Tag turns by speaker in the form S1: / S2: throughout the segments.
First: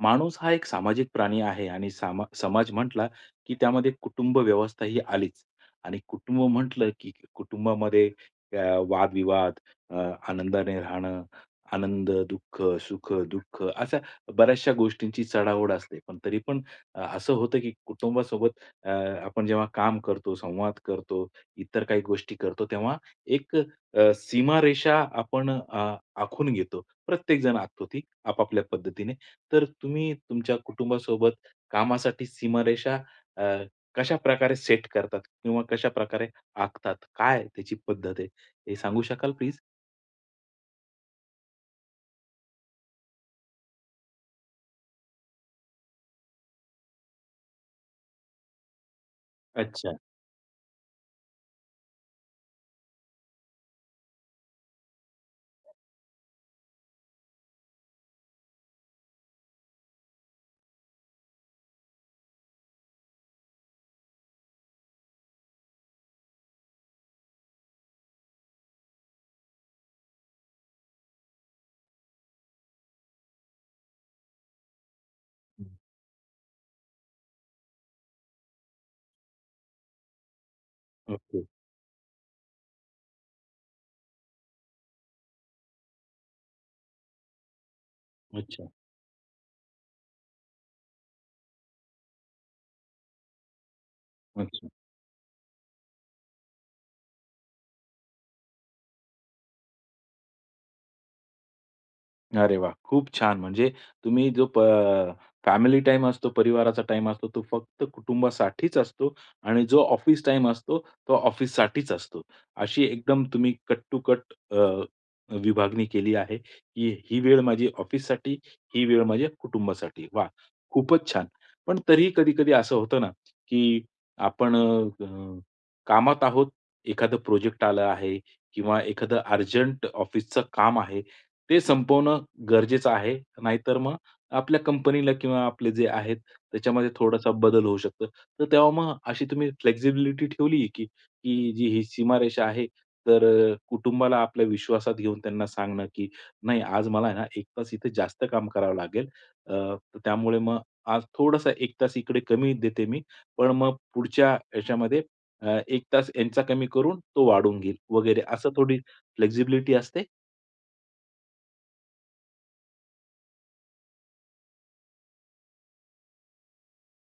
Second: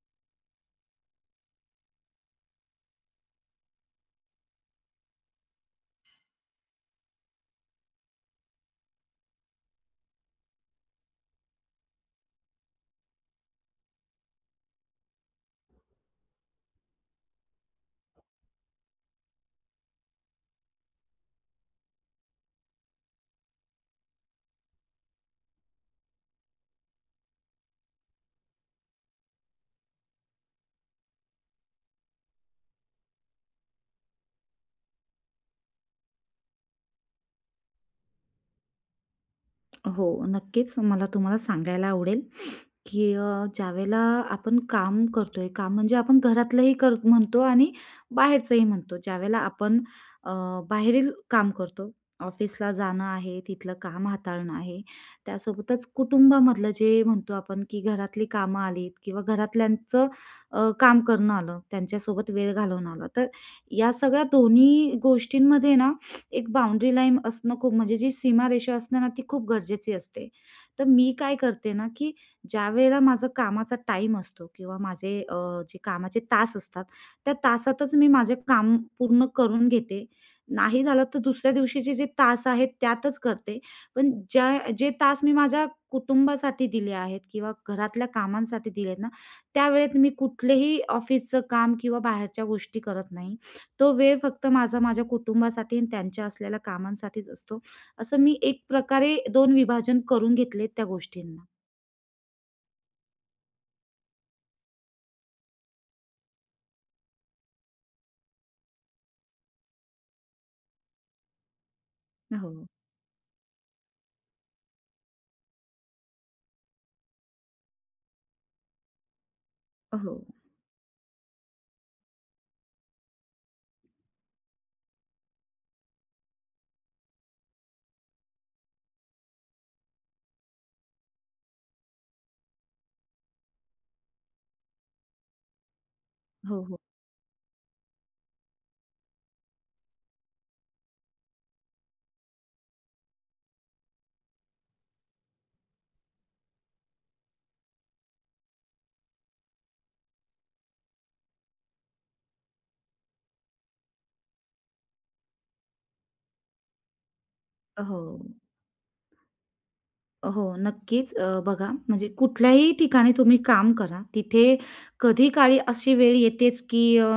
S1: माणूस हा एक सामाजिक प्राणी आहे, आणि सामा समाज म्हटला, की त्यामध्ये कुटुंब व्यवस्था ही आलीच. आणि कुटुंब म्हटलं, की कुटुंबामध्ये अ, वाद-विवाद, अ, आनंदाने राहणं, आनंद, दुःख, सुख-दुःख अशा बऱ्याचशा गोष्टींची चढाओढ असते. पण तरीपण असं होतं की कुटुंबासोबत अ, आपण जेव्हा काम करतो, संवाद करतो, इतर काही गोष्टी करतो तेव्हा एक अ, सीमारेषा आपण अ, आखून घेतो. प्रत्येकजण आखतो ती आपापल्या पद्धतीने. तर तुम्ही तुमच्या कुटुंबासोबत कामासाठी सीमारेषा अ, कशाप्रकारे सेट करतात? किंवा कशाप्रकारे आखतात? काय आहे त्याची पद्धत आहे, हे सांगू शकाल प्लीज?
S2: हो, नक्कीच मला तुम्हाला सांगायला आवडेल, की अ, ज्यावेळेला आपण काम करतो आहे, काम म्हणजे आपण घरातलंही कर म्हणतो आणि बाहेरचंही म्हणतो. ज्यावेळेला आपण
S1: अच्छा.
S2: अ, बाहेरील काम करतो, ऑफिसला जाणं आहे, तिथलं काम हाताळणं आहे. त्यासोबतच कुटुंबामधलं जे म्हणतो आपण की घरातली कामं आलीत किंवा घरातल्यांचं अ, काम करणं आलं, त्यांच्यासोबत वेळ घालवणं आलं, तर या सगळ्या दोन्ही गोष्टींमध्ये ना, एक बाउंड्री लाईन असणं खूप, म्हणजे जी सीमारेषा असते ना, ती खूप गरजेची असते. तर मी काय करते ना, की ज्यावेळेला माझं कामाचा टाईम असतो किंवा माझे अ, जे कामाचे तास असतात, त्या तासातच मी माझे काम पूर्ण करून घेते. नाही झालं तर
S1: ओके.
S2: दुसऱ्या दिवशीचे जे तास आहेत त्यातच करते. पण ज्या जे तास मी माझ्या कुटुंबासाठी दिले आहेत किंवा घरातल्या
S1: अच्छा.
S2: कामांसाठी दिले आहेत ना, त्यावेळेत मी कुठलेही ऑफिसचं काम किंवा बाहेरच्या गोष्टी करत नाही. तो वेळ फक्त
S1: अच्छा.
S2: माझा माझ्या कुटुंबासाठी आणि त्यांच्या असलेल्या कामांसाठीच असतो. असं मी एक प्रकारे, दोन विभाजन करून घेतलेत त्या गोष्टींना.
S1: अरे वाह! खूप छान. म्हणजे तुम्ही जो प अ फॅमिली टाईम असतो, परिवाराचा टाईम असतो, तो फक्त कुटुंबासाठीच असतो. आणि जो ऑफिस टाईम असतो तो ऑफिससाठीच असतो.
S2: अ, हो.
S1: अशी एकदम तुम्ही कट-टू-कट अ, विभागणी केली आहे, की ही वेळ माझी ऑफिससाठी, ही वेळ माझ्या
S2: अ,
S1: कुटुंबासाठी.
S2: हो.
S1: वाह! खूपच छान. पण तरीही, कधी-कधी असं होतं ना, की आपण अ, कामात आहोत, एखादं प्रोजेक्ट आला आहे किंवा एखादं अर्जंट ऑफिसचं काम आहे, ते संपवणं गरजेचं आहे, नाहीतर मग आपल्या कंपनीला किंवा आपले जे आहेत
S2: हो, हो.
S1: त्याच्यामध्ये थोडासा बदल होऊ शकतो. तर तेव्हा मग अशी तुम्ही फ्लेक्सिबिलिटी ठेवली की की जी ही सीमारेषा आहे तर अ, कुटुंबाला आपल्या विश्वासात घेऊन त्यांना सांगणं, की नाही आज मला आहे ना 1 तास इथे जास्त काम करावं लागेल. अ, त्यामुळे मग आज थोडंसं 1 तास इकडे कमी देते मी, पण मग पुढच्या याच्यामध्ये अ, 1 तास यांचा कमी करून तो वाढून घेईल
S2: अ, हो.
S1: वगैरे. असं थोडी फ्लेक्सिबिलिटी असते.
S2: अ, हो नक्कीच. अ, बघा म्हणजे कुठल्याही ठिकाणी तुम्ही काम करा, तिथे कधीकाळी अशी वेळ येतेच, की अ,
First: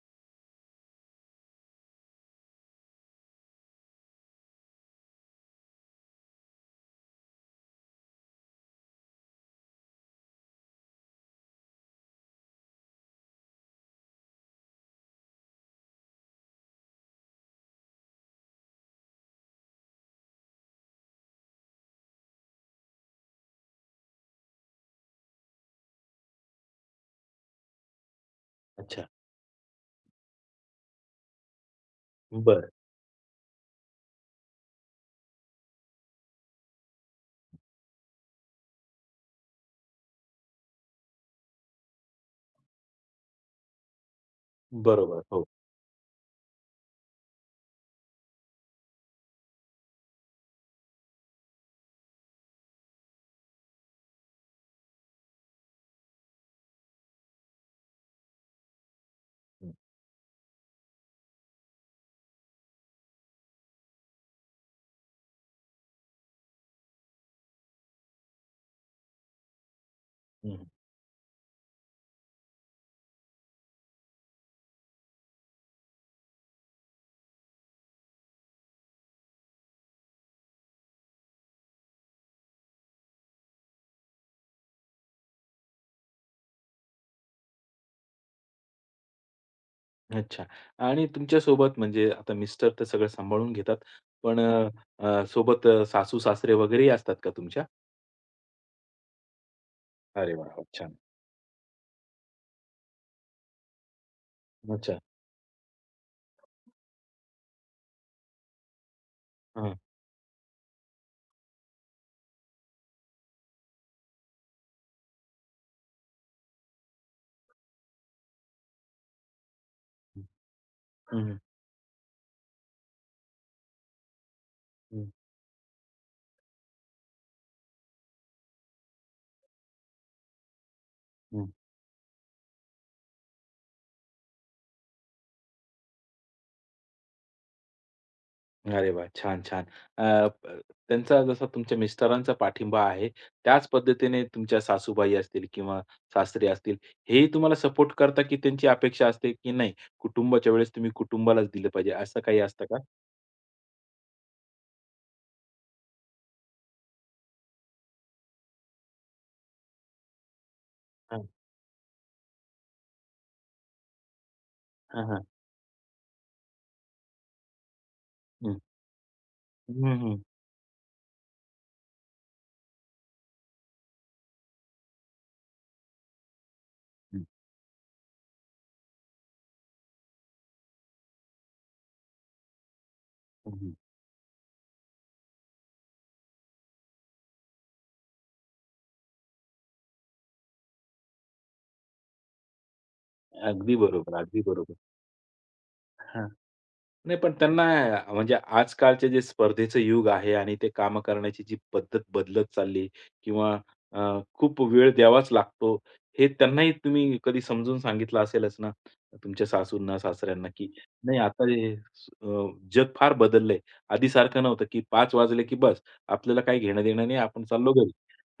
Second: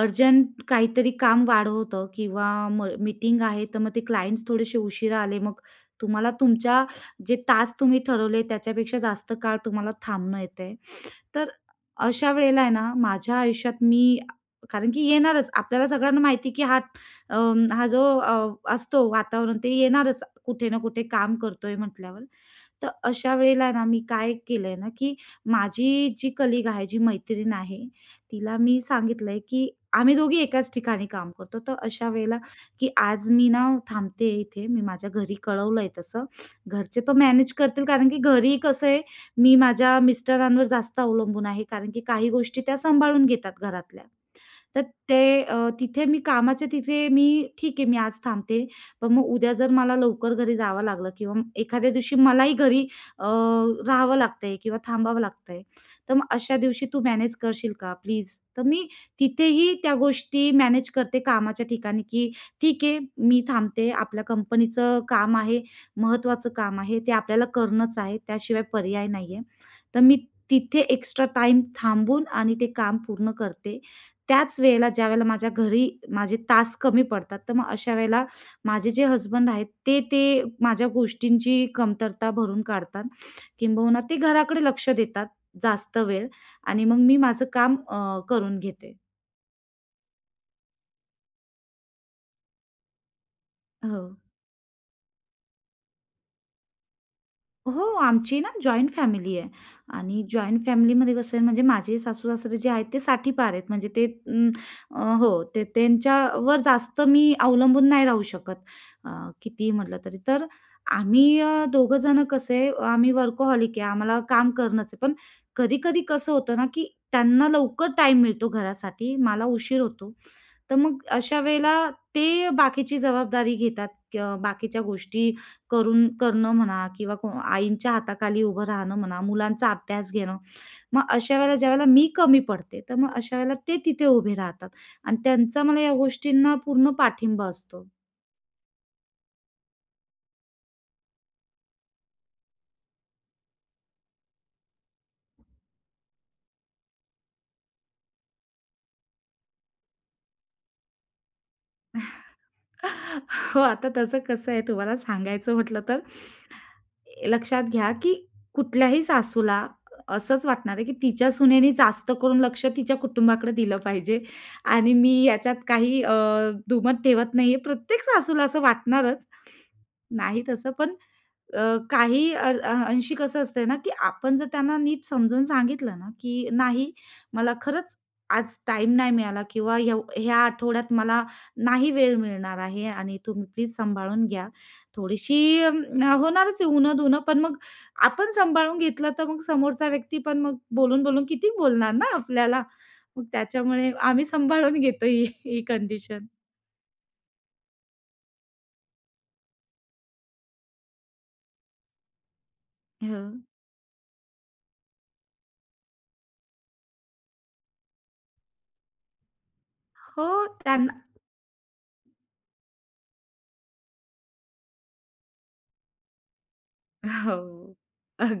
S2: अर्जंट काहीतरी काम वाढवतं किंवा म मीटिंग आहे, तर मग ते क्लाइंट्स थोडेसे उशिरा आले, मग तुम्हाला तुमच्या जे तास तुम्ही ठरवले त्याच्यापेक्षा जास्त काळ तुम्हाला थांबणं येत आहे. तर अशा वेळेला आहे ना, माझ्या आयुष्यात मी कारण की येणारच. आपल्याला सगळ्यांना माहिती, की हा अ, हा जो असतो वातावरण ते येणारच कुठे ना कुठे काम करतो आहे म्हटल्यावर. तर अशा वेळेला ना मी काय केलं आहे ना, की माझी जी कलीग आहे, जी मैत्रीण आहे, तिला मी
S1: अच्छा.
S2: सांगितलं आहे, की आम्ही दोघी एकाच ठिकाणी काम करतो. तर अशा वेळेला,
S1: बरं.
S2: की "आज मी ना थांबते आहे इथे. मी माझ्या घरी कळवलं आहे तसं. घरचे तर मॅनेज करतील, कारण की घरी कसं आहे, मी माझ्या मिस्टरांवर जास्त अवलंबून आहे. कारण की काही गोष्टी त्या सांभाळून घेतात घरातल्या. तर ते
S1: बरोबर, हो.
S2: अ, तिथे मी कामाच्या तिथे मी ठीक आहे, मी आज थांबते. पण मग उद्या जर मला लवकर घरी जावं लागलं किंवा एखाद्या दिवशी मलाही घरी अ, राहावं लागतं आहे किंवा थांबावं लागतं आहे, तर मग अशा दिवशी तू मॅनेज करशील का प्लीज?" तर मी
S1: हं.
S2: तिथेही त्या गोष्टी मॅनेज करते. कामाच्या ठिकाणी, की ठीक आहे, मी थांबते, आपल्या कंपनीचं काम आहे, महत्त्वाचं काम आहे, ते आपल्याला करणंच आहे, त्याशिवाय पर्याय नाही आहे. तर मी
S1: हं, हं.
S2: तिथे एक्स्ट्रा टाईम थांबून आणि ते काम पूर्ण करते. त्याच वेळेला ज्यावेळेला माझ्या घरी माझे तास कमी पडतात, तर मग अशा वेळेला माझे जे हसबंड आहेत, ते ते माझ्या गोष्टींची कमतरता भरून काढतात. किंबहुना ते घराकडे लक्ष देतात जास्त वेळ आणि मग मी माझं काम अ, करून घेते.
S1: अच्छा. आणि तुमच्यासोबत म्हणजे आता मिस्टर तर सगळं सांभाळून घेतात
S2: हो.
S1: पण अ, अ, सोबत अ, सासू-सासरे वगैरे ही असतात का तुमच्या?
S2: हो, आमची ना जॉइंट फॅमिली आहे आणि
S1: अरे, वाह,
S2: जॉइंट
S1: वाह! छान.
S2: फॅमिलीमध्ये कसं आहे, म्हणजे माझे सासू-सासरे जे आहेत, ते 60ठी पार आहेत. म्हणजे ते
S1: अच्छा.
S2: अ, हो. ते त्यांच्यावर जास्त मी अवलंबून नाही राहू शकत, अ, कितीही
S1: हां.
S2: म्हटलं तरी. तर आम्ही अ, दोघंजणं कसे, आम्ही वर्कहॉलिक आहे, आम्हाला काम करणंच आहे. पण कधी-कधी कसं होतं ना, की त्यांना लवकर टाईम मिळतो घरासाठी, मला उशीर होतो.
S1: हं.
S2: तर मग
S1: हं, हं.
S2: अशा वेळेला ते अ, बाकीची जबाबदारी घेतात, क बाकीच्या
S1: हं.
S2: गोष्टी करुनं करणं म्हणा किंवा आईंच्या हाताखाली उभं राहणं म्हणा, मुलांचा अभ्यास घेणं. मग अशा
S1: हं.
S2: वेळेला ज्या वेळेला मी कमी पडते, तर मग अशा वेळेला ते तिथे उभे राहतात आणि त्यांचा मला या गोष्टींना पूर्ण पाठिंबा असतो.
S1: अरे वा! छान, छान. अ, ब, त्यांचा जसा तुमच्या मिस्टरांचा पाठिंबा आहे, त्याच पद्धतीने तुमच्या सासूबाई असतील किंवा सासरे असतील, हेही तुम्हाला सपोर्ट करतात की त्यांची अपेक्षा असते की नाही कुटुंबाच्या वेळेस तुम्ही कुटुंबालाच दिलं पाहिजे, असं काही असतं का?
S2: हो, आता तसं कसं आहे, तुम्हाला सांगायचं म्हटलं तर लक्षात घ्या की कुठल्याही सासूला असंच वाटणार आहे, की
S1: हां.
S2: तिच्या सुनेने जास्त करून लक्ष तिच्या कुटुंबाकडे दिलं पाहिजे आणि
S1: हां,
S2: मी
S1: हां.
S2: याच्यात काही अ, दुमत ठेवत नाही आहे. प्रत्येक सासूला
S1: हं.
S2: असं वाटणारच,
S1: हं, हं.
S2: नाही तसं पण अ, काही अ, अ, अंशी कसं असतंय ना, की आपण जर त्यांना नीट समजून सांगितलं ना, की "नाही,
S1: हं.
S2: मला खरंच आज टाईम नाही मिळाला किंवा येव ह्या आठवड्यात मला नाही वेळ मिळणार आहे आणि तुम्ही
S1: हं,
S2: प्लीज
S1: हं.
S2: सांभाळून घ्या." थोडीशी होणारच आहे उण-दुणं, पण मग आपण सांभाळून घेतलं, तर मग समोरचा व्यक्ती पण मग बोलून-बोलून किती बोलणार ना, आपल्याला? मग
S1: अगदी
S2: त्याच्यामुळे
S1: बरोबर,
S2: आम्ही
S1: अगदी बरोबर.
S2: सांभाळून घेतो ही ही कंडिशन.
S1: हां. नाही, पण त्यांना अ, म्हणजे आजकालचे जे स्पर्धेचं युग आहे आणि ते कामं करण्याची जी पद्धत बदलत चालली
S2: हां.
S1: किंवा अ, खूप वेळ द्यावाच लागतो, हे त्यांनाही तुम्ही कधी समजून सांगितलं असेलच ना? तुमच्या
S2: हो.
S1: सासूंना-सासऱ्यांना की
S2: त्यांना
S1: नाही आता हे अ, जग फार बदललंय, आधीसारखं नव्हतं की 5:00 वाजले की बस, आपल्याला काही घेणं-देणं नाही, आपण चाललो
S2: हो,
S1: घरी,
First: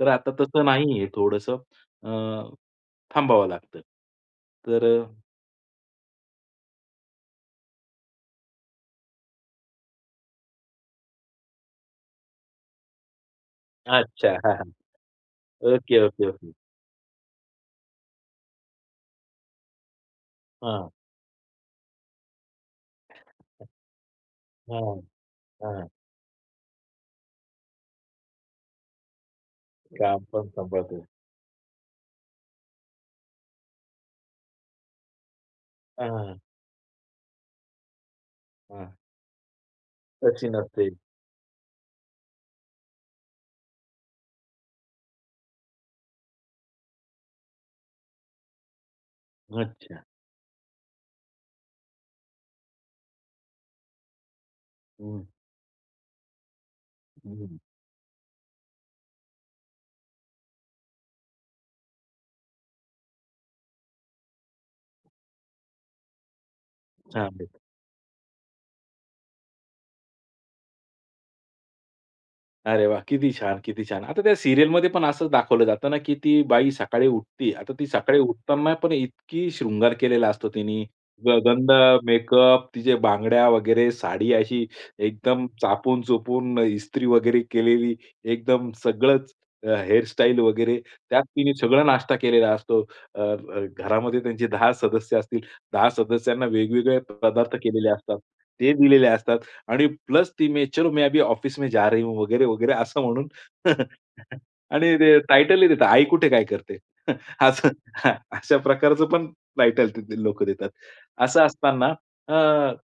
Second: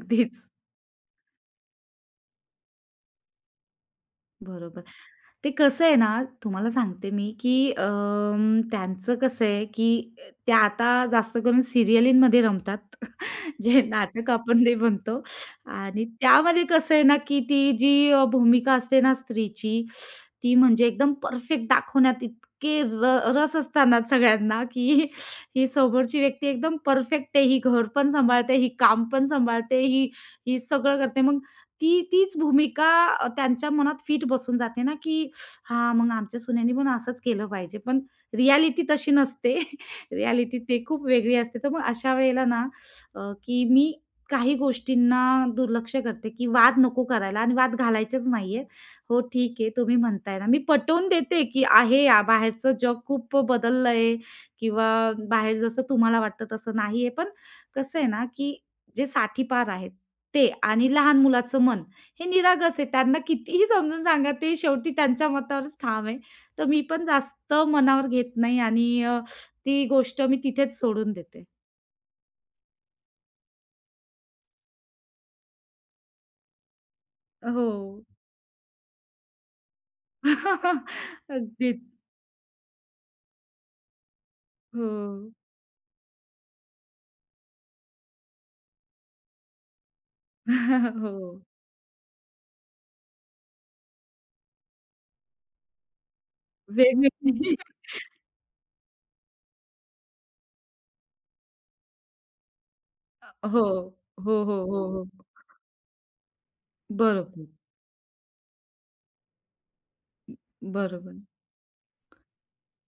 S1: तर आता तसं नाही आहे थोडंसं अ, थांबावं लागतं
S2: बरोबर.
S1: तर अ,
S2: ते कसं आहे ना, तुम्हाला सांगते मी, की अंम, त्यांचं कसं आहे, की अ, त्या आता जास्तकरून सिरीयलीमध्ये रमतात, जे नाटक
S1: अच्छा.
S2: आपण नाही म्हणतो.
S1: ओके,
S2: आणि
S1: ओके, ओके.
S2: त्यामध्ये कसं आहे ना, की ती जी अ, भूमिका असते ना, स्त्रीची, ती म्हणजे
S1: हां.
S2: एकदम परफेक्ट दाखवण्यात इतके र रस असताना सगळ्यांना,
S1: हां,
S2: की ही
S1: हां.
S2: समोरची व्यक्ती एकदम परफेक्ट आहे, ही घर पण सांभाळते, ही काम पण सांभाळते, ही
S1: काम पण
S2: ही सगळं
S1: सांभाळते.
S2: करते. मग ती तीच भूमिका अ, त्यांच्या मनात फिट बसून जाते ना, की "हां,
S1: हां,
S2: मग
S1: हां, हां.
S2: आमच्या सुनेने पण असंच केलं पाहिजे." पण रियालिटी
S1: हां.
S2: तशी नसते,
S1: तशी
S2: रियालिटी ती
S1: नसते.
S2: खूप वेगळी असते. तर मग अशा वेळेला ना, अ, की मी काही गोष्टींना दुर्लक्ष करते, की वाद नको करायला आणि वाद घालायचेच नाहीयेत. हो, ठीक हे, तुम्ही
S1: अच्छा.
S2: म्हणताय ना, मी पटवून देते की आहे अ, बाहेरचं जग खूप बदललं किंवा
S1: हं.
S2: बाहेर जसं तुम्हाला वाटतं, तसं नाहीये. पण,
S1: हं, हं.
S2: कसं आहे ना, की जे 60ठी पार आहेत ते आणि लहान मुलाचं मन हे निरागस आहे. त्यांना कितीही समजून सांगा, ते शेवटी त्यांच्या मतावरच ठाम आहे. तर मी पण
S1: चालेल.
S2: जास्त मनावर घेत नाही आणि अ, ती गोष्ट मी तिथेच सोडून देते.
S1: अरे वाह! किती छान, किती छान. आता त्या सीरियलमध्ये पण असंच दाखवलं जातं ना की ती बाई सकाळी
S2: अ,
S1: उठते. आता ती
S2: हो.
S1: सकाळी उठताना पण इतका शृंगार केलेला असतो तिने. ग गंध,
S2: अगदीच.
S1: मेकअप, तिच्या बांगड्या वगैरे, साडी अशी
S2: हो.
S1: एकदम चापून-चोपून, इस्त्री वगैरे केलेली एकदम सगळंच, अ, हेअर स्टाइल वगैरे. त्यात
S2: हो.
S1: तिने सगळा नाश्ता केलेला असतो. अ, अ, घरामध्ये त्यांचे 10 सदस्य असतील, 10 सदस्यांना वेगवेगळे
S2: वेगवेगळे.
S1: पदार्थ केलेले असतात. ते दिलेले असतात आणि प्लस ती "मैं चलो मैं अभी ऑफिस में जा रही हूँ" वगैरे, वगैरे असं
S2: अ,
S1: म्हणून
S2: हो. हो, हो, हो,
S1: आणि
S2: हो.
S1: ते टायटलही देतात, आई कुठे काय करते?
S2: बरोबर.
S1: असं हां, अशा प्रकारचं पण टायटल तिथे लोकं देतात.
S2: बरोबर.
S1: असं असताना अ,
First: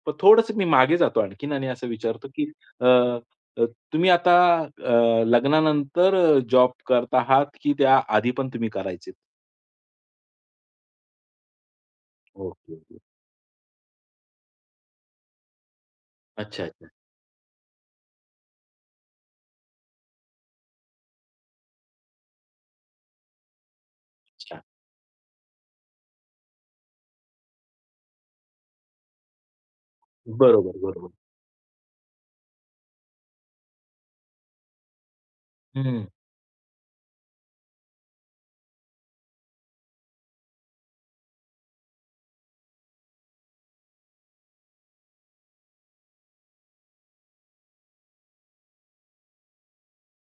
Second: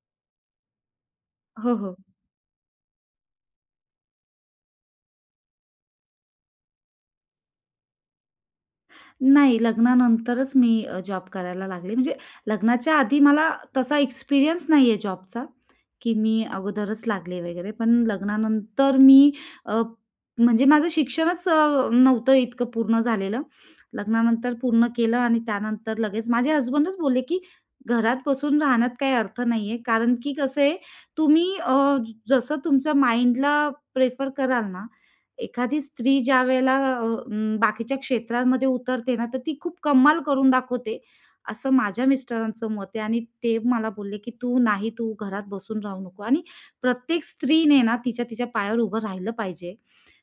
S1: तर थोडंसं मी मागे जातो आणखीन आणि
S2: हो,
S1: असं
S2: हो.
S1: विचारतो की अ, अ, तुम्ही आता अ, लग्नानंतर जॉब करत आहात की त्या आधी पण तुम्ही करायचेत?
S2: नाही, लग्नानंतरच मी अ, जॉब करायला लागले म्हणजे
S1: ओके,
S2: लग्नाच्या
S1: ओके.
S2: आधी मला तसा एक्सपिरियन्स नाही आहे जॉबचा की मी
S1: अच्छा, अच्छा.
S2: अगोदरच लागले वगैरे. पण लग्नानंतर मी अ, म्हणजे माझं शिक्षणच अ, नव्हतं इतकं पूर्ण झालेलं. लग्नानंतर
S1: अच्छा.
S2: पूर्ण केलं आणि त्यानंतर लगेच माझे हसबंडच बोलले की "घरात बसून राहण्यात काही अर्थ नाही आहे, कारण की कसं आहे,
S1: बरोबर, बरोबर.
S2: तुम्ही अ, जसं तुमच्या माइंडला प्रेफर कराल ना, एखादी
S1: हं.
S2: स्त्री ज्यावेळेला अ, अं, बाकीच्या क्षेत्रांमध्ये उतरते ना तर ती खूप कमाल करून दाखवते." असं माझ्या मिस्टरांचं मत आहे. आणि ते मला बोलले की "तू नाही, तू घरात बसून राहू नको आणि प्रत्येक स्त्रीने ना तिच्या तिच्या पायावर उभं राहिलं पाहिजे.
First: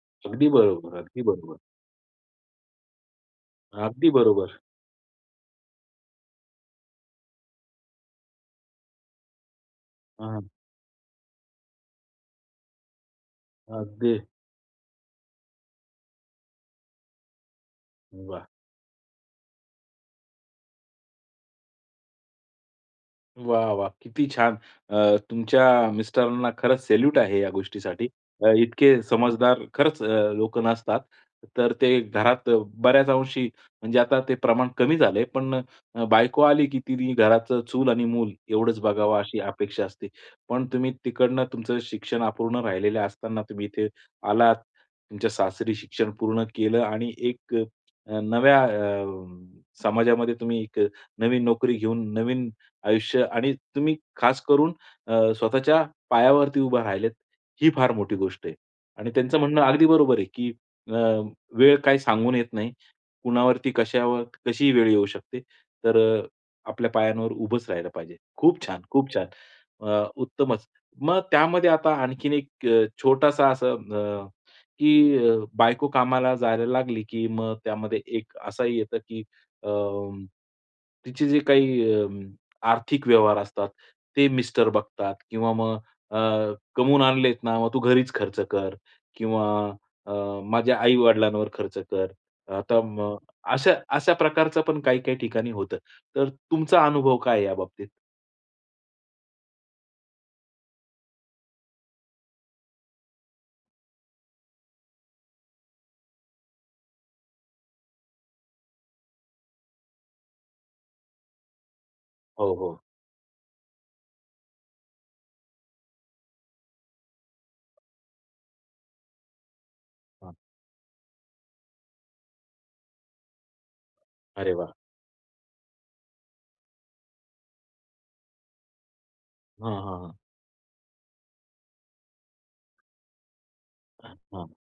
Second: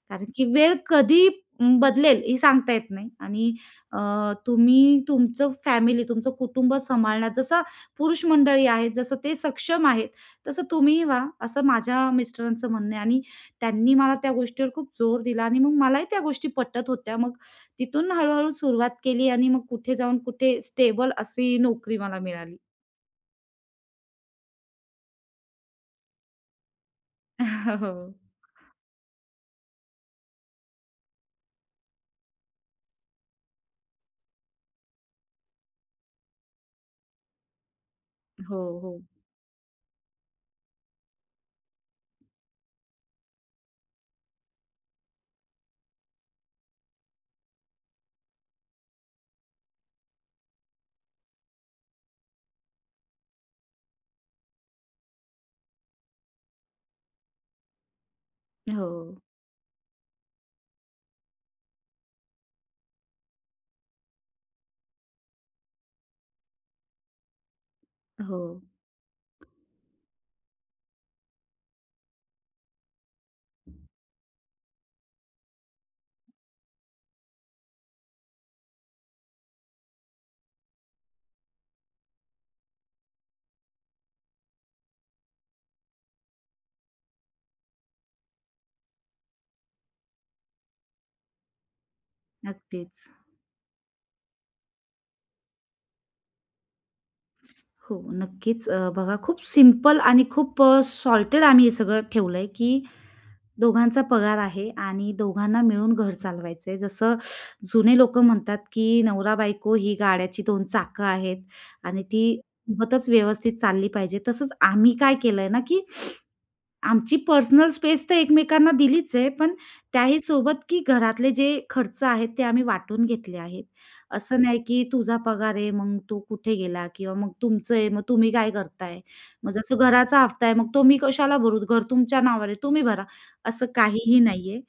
S2: कारण की
S1: अगदी
S2: वेळ
S1: बरोबर, अगदी
S2: कधी
S1: बरोबर.
S2: अं, बदलेल हे सांगता येत नाही आणि अ,
S1: अगदी बरोबर.
S2: तुम्ही, तुमचं फॅमिली, तुमचं कुटुंब सांभाळण्याचं जसं पुरुष मंडळी आहेत, जसं ते सक्षम आहेत,
S1: हां.
S2: तसं तुम्हीही व्हा." असं माझ्या मिस्टरांचं म्हणणं आहे. आणि त्यांनी मला
S1: अगदी.
S2: त्या गोष्टीवर खूप जोर दिला आणि मग मलाही त्या गोष्टी पटत होत्या. मग तिथून
S1: वाह!
S2: हळू-हळू सुरुवात केली आणि मग कुठे जाऊन कुठे स्टेबल अशी नोकरी मला मिळाली.
S1: वाह वाह! किती छान. अ, तुमच्या मिस्टरांना खरंच सॅल्यूट आहे. या
S2: हो.
S1: गोष्टीसाठी इतके समजदार खरंच लोक नसतात तर ते घरात बऱ्याच अंशी म्हणजे आता ते प्रमाण कमी झाले. पण बायको आली, की ती घराचं चूल आणि मूल
S2: हो,
S1: एवढंच
S2: हो.
S1: बघावं अशी अपेक्षा असते, पण तुम्ही तिकडनं तुमचं शिक्षण अपूर्ण राहिलेले असताना तुम्ही इथे आलात, तुमच्या सासरी शिक्षण पूर्ण केलं आणि एक नव्या अ, समाजामध्ये तुम्ही एक नवीन नोकरी घेऊन, नवीन आयुष्य आणि तुम्ही खास करून अ, स्वतःच्या पायावरती उभे राहिलेत ही फार मोठी गोष्ट आहे. आणि
S2: हो.
S1: त्यांचं म्हणणं अगदी बरोबर आहे, की अ, वेळ काही सांगून येत नाही, कुणावरती, कश्यावर, कशीही वेळ येऊ शकते. तर आपल्या पायांवर उभंच राहायला पाहिजे.
S2: हो.
S1: खूप छान, खूप छान अ, उत्तमच. मग त्यामध्ये आता आणखीन एक छोटासा असं अ, की बायको कामाला जायला लागली, की मग त्यामध्ये एक असाही येतं, की अ, तिचे जे काही आर्थिक व्यवहार असतात ते मिस्टर बघतात. किंवा मग अ, कमवून आणलेत ना मग तू घरीच खर्च कर किंवा अ, माझ्या आई-वडिलांवर खर्च कर अ, तर
S2: नक्कीच.
S1: मग अशा, अशा प्रकारचं पण काही, काही ठिकाणी होतं, तर तुमचा अनुभव काय आहे याबाबतीत?
S2: हो नक्कीच अ, बघा खूप सिंपल आणि खूप अ, सॉर्टेड आम्ही हे सगळं ठेवलंय, की दोघांचा पगार आहे आणि दोघांना मिळून घर चालवायचं आहे. जसं जुने लोकं म्हणतात, की नवरा बायको ही गाड्याची 2 चाकं आहेत, आणि ती
S1: हो, हो.
S2: होतच व्यवस्थित चालली पाहिजे. तसंच आम्ही काय केलं आहे ना, की आमची पर्सनल स्पेस तर एकमेकांना दिलीच आहे, पण त्याही
S1: हां
S2: सोबत, की घरातले जे खर्च आहेत ते आम्ही वाटून घेतले आहेत. असं
S1: अरे
S2: नाही,
S1: वाह!
S2: की तुझा पगार आहे. मग तू कुठे गेला किंवा मग तुमचं आहे मग तुम्ही काय करताय? मग
S1: हां,
S2: जसं
S1: हां ,हां.
S2: घराचा हफ्ता आहे मग तो मी कशाला भरू? घर तुमच्या नावावर आहे तुम्ही भरा, असं काहीही
S1: हां,
S2: नाही आहे.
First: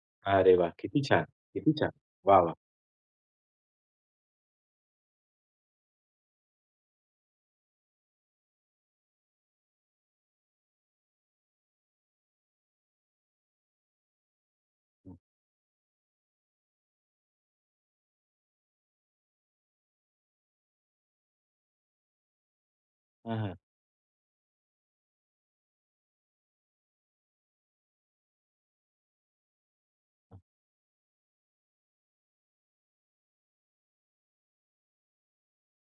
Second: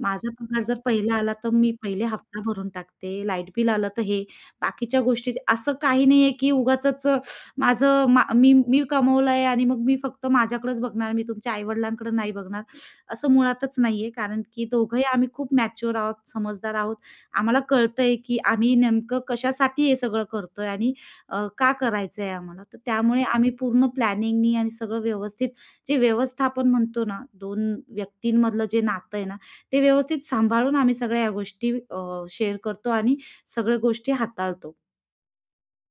S2: माझा
S1: अरे
S2: पगार
S1: वाह!
S2: जर
S1: किती
S2: पहिला
S1: छान,
S2: आला तर मी
S1: किती छान
S2: पहिले
S1: वाह,
S2: हफ्ता
S1: वाह!
S2: भरून टाकते. लाईट बिल आलं तर हे बाकीच्या गोष्टी असं काही नाही आहे, की उगाचच माझं मी, मी कमावलं आहे आणि मग मी फक्त माझ्याकडेच बघणार. मी तुमच्या आई-वडिलांकडं नाही बघणार असं मुळातच नाही आहे. कारण की दोघंही आम्ही खूप मॅच्युअर आहोत, समजदार आहोत, आम्हाला कळतंय, की आम्ही नेमकं कशासाठी हे सगळं करतोय? आणि अ, का करायचं आहे आम्हाला? तर त्यामुळे
S1: हां,
S2: आम्ही
S1: हां.
S2: पूर्ण प्लॅनिंगनी आणि सगळं व्यवस्थित जे व्यवस्थापन म्हणतो ना 2 व्यक्तींमधलं जे नातं आहे ना ते व्यवस्थित सांभाळून आम्ही सगळ्या ह्या गोष्टी अ, शेअर करतो .आणि सगळ्या गोष्टी हाताळतो.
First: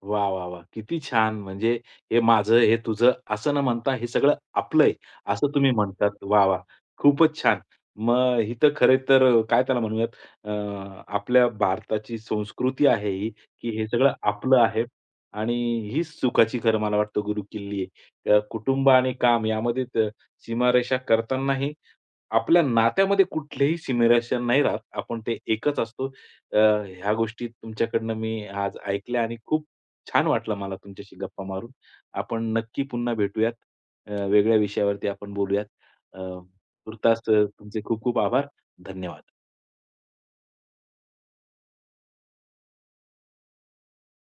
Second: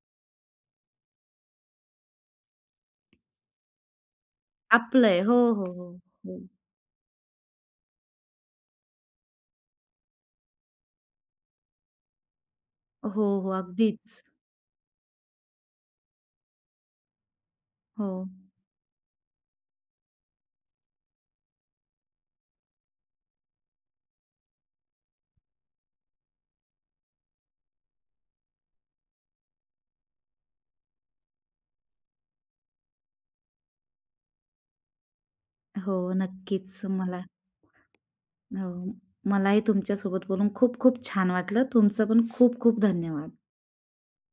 S1: वाह, वाह, वाह! किती छान, म्हणजे हे माझं, हे तुझं असं न म्हणता हे सगळं आपलं आहे.
S2: आपलं आहे, हो,
S1: असं
S2: हो
S1: तुम्ही
S2: हो,
S1: म्हणतात वाह,
S2: हो.
S1: वाह! खूपच छान. मग इथं खरे तर काय त्याला म्हणूयात अ, आपल्या भारताची संस्कृती आहे ही,
S2: हो, हो
S1: की हे सगळं
S2: अगदीच.
S1: आपलं आहे आणि हीच सुखाची खरं मला वाटतं गुरुकिल्ली
S2: हो.
S1: आहे. अ, कुटुंब आणि काम यामध्ये त सीमारेषा करतानाही आपल्या नात्यामध्ये कुठलेही सिमिरेशन नाही राहत. आपण ते एकच असतो अ, ह्या गोष्टी तुमच्याकडनं मी आज ऐकल्या आणि खूप छान वाटलं मला तुमच्याशी गप्पा मारून. आपण नक्की पुन्हा भेटूयात अ, वेगळ्या विषयावरती आपण बोलूयात
S2: हो
S1: अ,
S2: नक्कीच मला.
S1: तूर्तास तुमचे खूप-खूप आभार
S2: हो,
S1: धन्यवाद.
S2: मलाही तुमच्यासोबत बोलून खूप-खूप छान वाटलं. तुमचं पण खूप-खूप धन्यवाद.